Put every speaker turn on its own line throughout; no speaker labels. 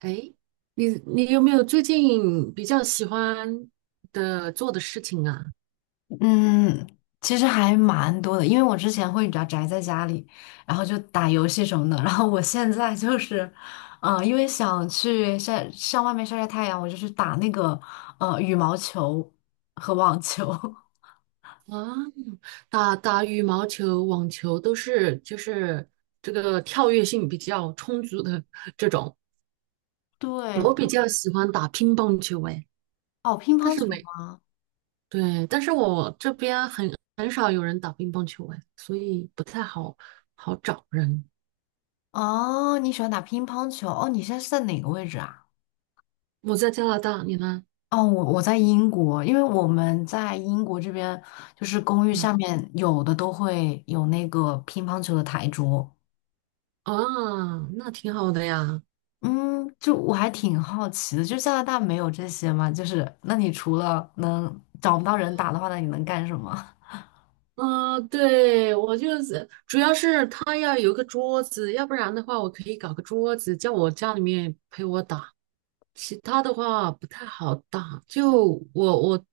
哎，你有没有最近比较喜欢的做的事情啊？
嗯，其实还蛮多的，因为我之前会比较宅在家里，然后就打游戏什么的。然后我现在就是，因为想去晒上外面晒晒太阳，我就去打那个羽毛球和网球。
啊，打打羽毛球、网球都是就是这个跳跃性比较充足的这种。
对，
我比较喜欢打乒乓球，哎，
哦，乒
但
乓
是
球
没，
吗？
对，但是我这边很少有人打乒乓球，哎，所以不太好找人。
哦，你喜欢打乒乓球？哦，你现在是在哪个位置啊？
我在加拿大，你呢？
哦，我在英国，因为我们在英国这边就是公寓
嗯，
下面有的都会有那个乒乓球的台桌。
啊，那挺好的呀。
嗯，就我还挺好奇的，就加拿大没有这些吗？就是那你除了能找不到人打的话，那你能干什么？
嗯，对，我就是主要是他要有个桌子，要不然的话，我可以搞个桌子，叫我家里面陪我打。其他的话不太好打，就我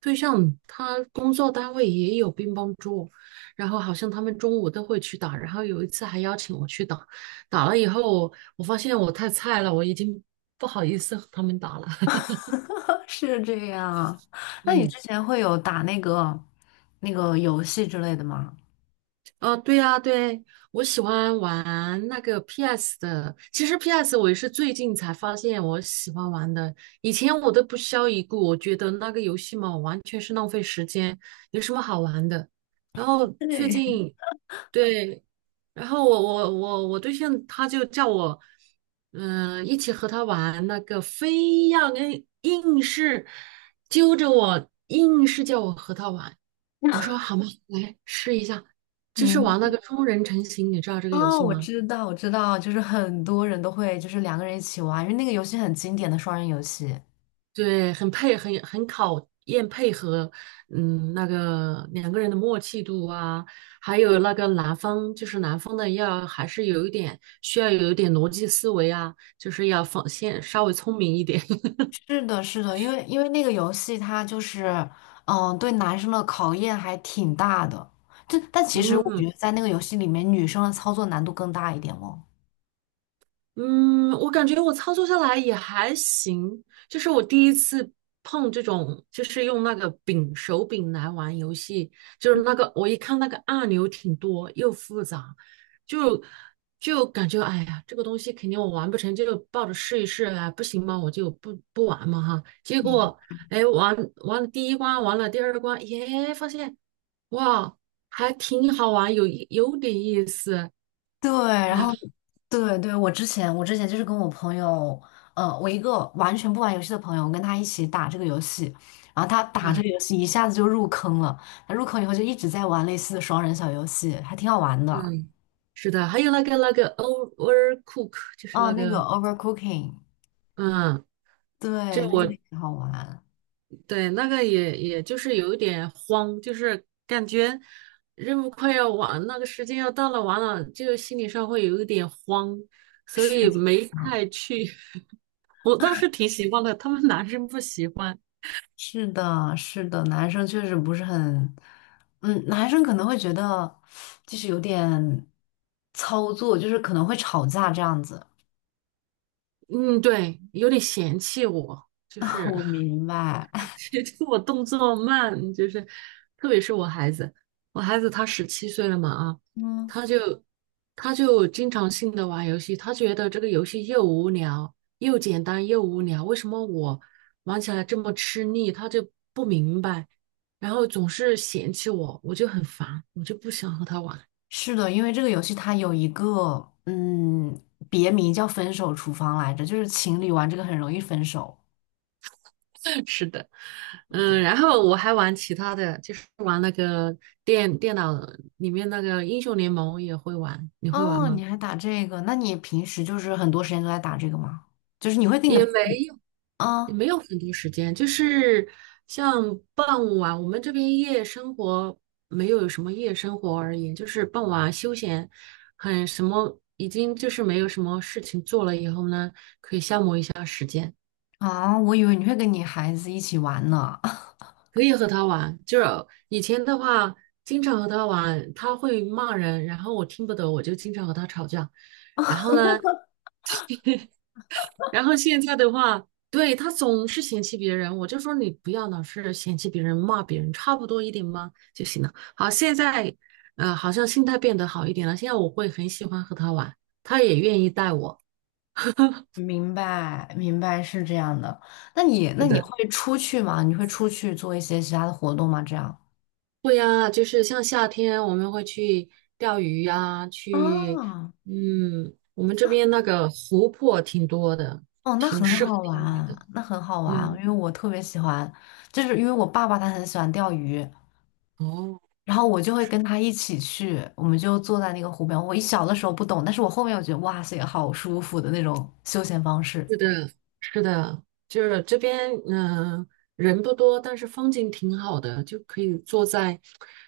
对象他工作单位也有乒乓桌，然后好像他们中午都会去打，然后有一次还邀请我去打，打了以后我发现我太菜了，我已经不好意思和他们打了，
是这样，那你
嗯。
之前会有打那个游戏之类的吗？
哦，对呀，对，我喜欢玩那个 PS 的。其实 PS 我也是最近才发现我喜欢玩的，以前我都不屑一顾，我觉得那个游戏嘛，完全是浪费时间，有什么好玩的？然后最
对，
近，对，然后我对象他就叫我，一起和他玩那个，非要跟硬是揪着我，硬是叫我和他玩。我说好吗？来试一下，就是
明
玩那
白。
个双人成型，你知道这个游
哦，
戏
我
吗？
知道，我知道，就是很多人都会就是两个人一起玩，因为那个游戏很经典的双人游戏。
对，很配，很考验配合，嗯，那个两个人的默契度啊，还有那个男方，就是男方的要还是有一点需要有一点逻辑思维啊，就是要放先稍微聪明一点，
是的，是的，因为那个游戏它就是，嗯、对男生的考验还挺大的。就但其实我觉
嗯。
得在那个游戏里面，女生的操作难度更大一点哦。
嗯，我感觉我操作下来也还行，就是我第一次碰这种，就是用那个柄手柄来玩游戏，就是那个我一看那个按钮挺多又复杂，就就感觉哎呀，这个东西肯定我玩不成，就抱着试一试啊，不行嘛，我就不玩嘛哈。结
嗯，
果哎，玩了第一关，玩了第二关，耶，发现哇，还挺好玩，有点意思，
对，然
然
后
后
对对，我之前就是跟我朋友，呃，我一个完全不玩游戏的朋友，我跟他一起打这个游戏，然后他打这
啊。
个游戏一下子就入坑了，他入坑以后就一直在玩类似的双人小游戏，还挺好玩的。
嗯，是的，还有那个那个 overcook，就是
哦，
那
那个
个，
Overcooking，
嗯，
对，
这
那个
我
挺好玩，
对那个也就是有一点慌，就是感觉任务快要完，那个时间要到了，完了就心理上会有一点慌，所以
是。
没太去。我倒是挺喜欢的，他们男生不喜欢，
是的，是的，男生确实不是很，嗯，男生可能会觉得就是有点操作，就是可能会吵架这样子。
嗯，对，有点嫌弃我，就 是。
我明白，
其实 我动作慢，就是特别是我孩子，我孩子他十七岁了嘛啊，
嗯，
他就他就经常性的玩游戏，他觉得这个游戏又无聊又简单又无聊，为什么我玩起来这么吃力？他就不明白，然后总是嫌弃我，我就很烦，我就不想和他玩。
是的，因为这个游戏它有一个嗯别名叫“分手厨房”来着，就是情侣玩这个很容易分手。
是的，
对的。
然后我还玩其他的，就是玩那个电脑里面那个英雄联盟也会玩，你会玩
哦，
吗？
你还打这个？那你平时就是很多时间都在打这个吗？就是你会定
也
的
没有，也
啊。
没有很多时间，就是像傍晚，我们这边夜生活没有什么夜生活而言，就是傍晚休闲，很什么，已经就是没有什么事情做了以后呢，
啊，我以为你会跟你孩子一起玩呢。
可以和他玩。就是以前的话，经常和他玩，他会骂人，然后我听不懂，我就经常和他吵架。然后呢，然后现在的话，对，他总是嫌弃别人，我就说你不要老是嫌弃别人、骂别人，差不多一点嘛就行了。好，现在好像心态变得好一点了。现在我会很喜欢和他玩，他也愿意带我。
明白，明白是这样的。那你，那
是
你
的，
会出去吗？你会出去做一些其他的活动吗？这样
对呀，就是像夏天我们会去钓鱼呀，去，
啊。
我们这边那个湖泊挺多的，
哦，那
挺
很
适合
好
钓鱼
玩，
的。
那很好玩，因
嗯，
为我特别喜欢，就是因为我爸爸他很喜欢钓鱼，
哦。
然后我就会跟他一起去，我们就坐在那个湖边。我一小的时候不懂，但是我后面我觉得哇塞，好舒服的那种休闲方式。
是的，是的，就是这边，人不多，但是风景挺好的，就可以坐在，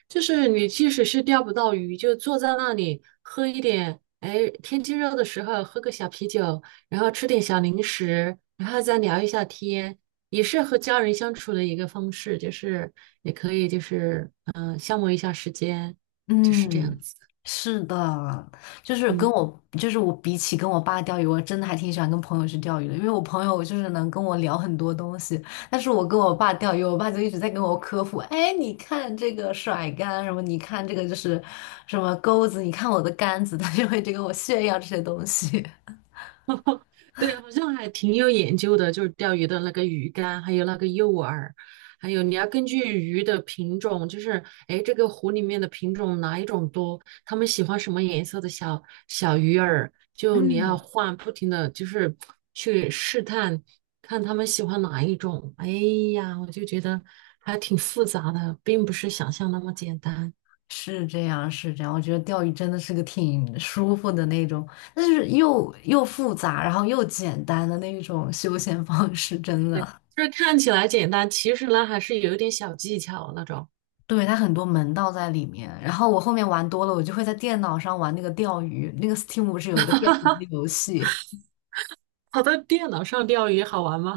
就是你即使是钓不到鱼，就坐在那里喝一点，哎，天气热的时候喝个小啤酒，然后吃点小零食，然后再聊一下天，也是和家人相处的一个方式，就是也可以就是消磨一下时间，就是这样
嗯，
子，
是的，就是跟
嗯。
我，就是我比起跟我爸钓鱼，我真的还挺喜欢跟朋友去钓鱼的，因为我朋友就是能跟我聊很多东西，但是我跟我爸钓鱼，我爸就一直在跟我科普，哎，你看这个甩竿什么，你看这个就是什么钩子，你看我的杆子，他就会一直跟我炫耀这些东西。
对，好像还挺有研究的，就是钓鱼的那个鱼竿，还有那个诱饵，还有你要根据鱼的品种，就是哎，诶这个湖里面的品种哪一种多，他们喜欢什么颜色的小小鱼饵，就你要
嗯，
换，不停的就是去试探，看他们喜欢哪一种。哎呀，我就觉得还挺复杂的，并不是想象那么简单。
是这样，是这样。我觉得钓鱼真的是个挺舒服的那种，但是又复杂，然后又简单的那一种休闲方式，真的。
就是看起来简单，其实呢还是有一点小技巧那种。
对，它很多门道在里面。然后我后面玩多了，我就会在电脑上玩那个钓鱼。那个 Steam 不是有一个钓鱼的游戏？
跑到电脑上钓鱼好玩吗？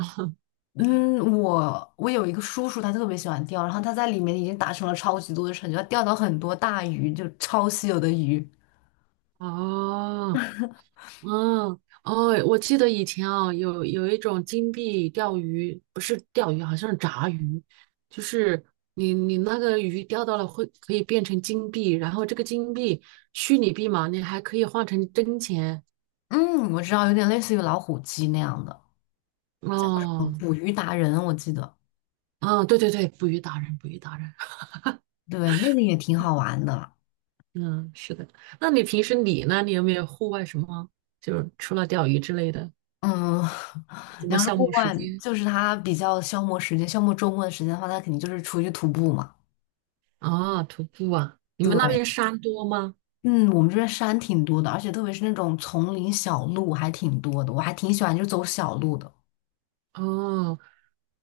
嗯，我有一个叔叔，他特别喜欢钓，然后他在里面已经达成了超级多的成就，他钓到很多大鱼，就超稀有的鱼。
哦，嗯，哦，我记得以前啊，有一种金币钓鱼，不是钓鱼，好像是炸鱼，就是你那个鱼钓到了会可以变成金币，然后这个金币虚拟币嘛，你还可以换成真钱。
嗯，我知道，有点类似于老虎机那样的，
哦，
捕鱼达人，我记得。
啊，对对对，捕鱼达人，捕鱼达人，
对，那个也挺好玩的。
嗯，是的。那你平时你呢？你有没有户外什么，就是除了钓鱼之类的，
嗯，
什
你
么
要是
消
户
磨时
外，
间？
就是他比较消磨时间，消磨周末的时间的话，他肯定就是出去徒步嘛。
啊，徒步啊，你们那
对。
边山多吗？
嗯，我们这边山挺多的，而且特别是那种丛林小路还挺多的，我还挺喜欢就走小路的。
哦，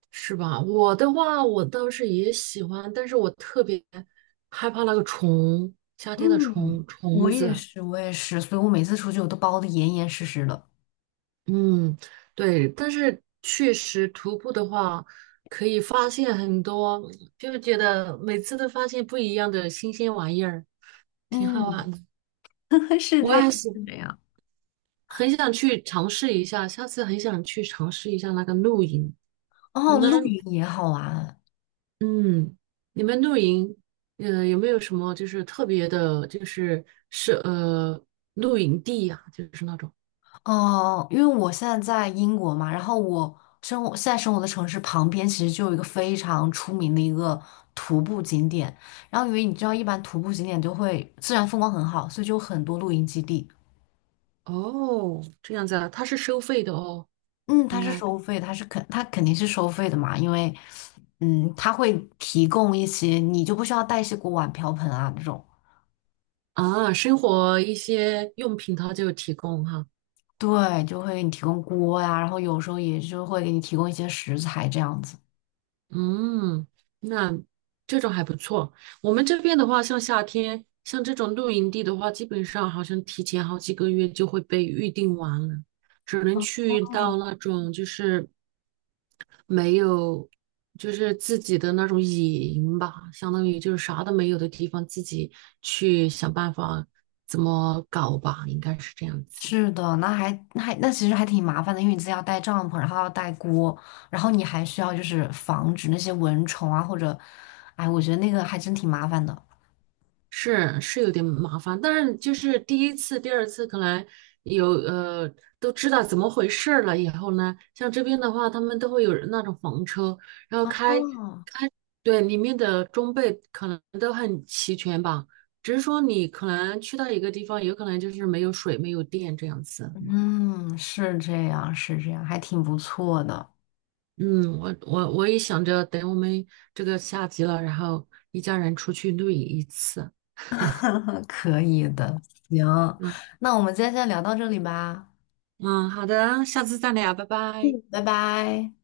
是吧？我的话，我倒是也喜欢，但是我特别害怕那个虫，夏天的
嗯，
虫虫
我也
子。
是。我也是，所以我每次出去我都包的严严实实的。
嗯，对，但是确实徒步的话，可以发现很多，就觉得每次都发现不一样的新鲜玩意儿，挺好
嗯，
玩的。
是
我
这样，
也喜欢，
是这样。
很想去尝试一下，下次很想去尝试一下那个露营。你
哦，露
们
营也好玩
嗯，你们露营，有没有什么就是特别的，就是是露营地呀、就是那种
哦，因为我现在在英国嘛，然后我生活的城市旁边其实就有一个非常出名的一个徒步景点，然后因为你知道，一般徒步景点就会自然风光很好，所以就有很多露营基地。
哦，这样子啊，它是收费的哦，
嗯，
应
它是
该
收费，它是肯，它肯定是收费的嘛，因为，嗯，它会提供一些，你就不需要带一些锅碗瓢盆啊这种，
啊，生活一些用品它就有提供哈，
对，就会给你提供锅呀、然后有时候也就会给你提供一些食材这样子。
嗯，那这种还不错。我们这边的话，像夏天，像这种露营地的话，基本上好像提前好几个月就会被预定完了，只能去到那种就是。没有，就是自己的那种野营吧，相当于就是啥都没有的地方，自己去想办法怎么搞吧，应该是这样子。
是的，那那其实还挺麻烦的，因为你自己要带帐篷，然后要带锅，然后你还需要就是防止那些蚊虫啊或者，哎，我觉得那个还真挺麻烦的。
是是有点麻烦，但是就是第一次、第二次可能有都知道怎么回事儿了以后呢，像这边的话，他们都会有那种房车，然后开
哦，
开，对，里面的装备可能都很齐全吧，只是说你可能去到一个地方，有可能就是没有水、没有电这样子嘛
嗯，是这样，是这样，还挺不错的。
嗯，我也想着等我们这个下集了，然后一家人出去露营一次。
可以的，行，
嗯
那我们今天先聊到这里吧，
嗯，好的，下次再聊，拜拜。
拜拜。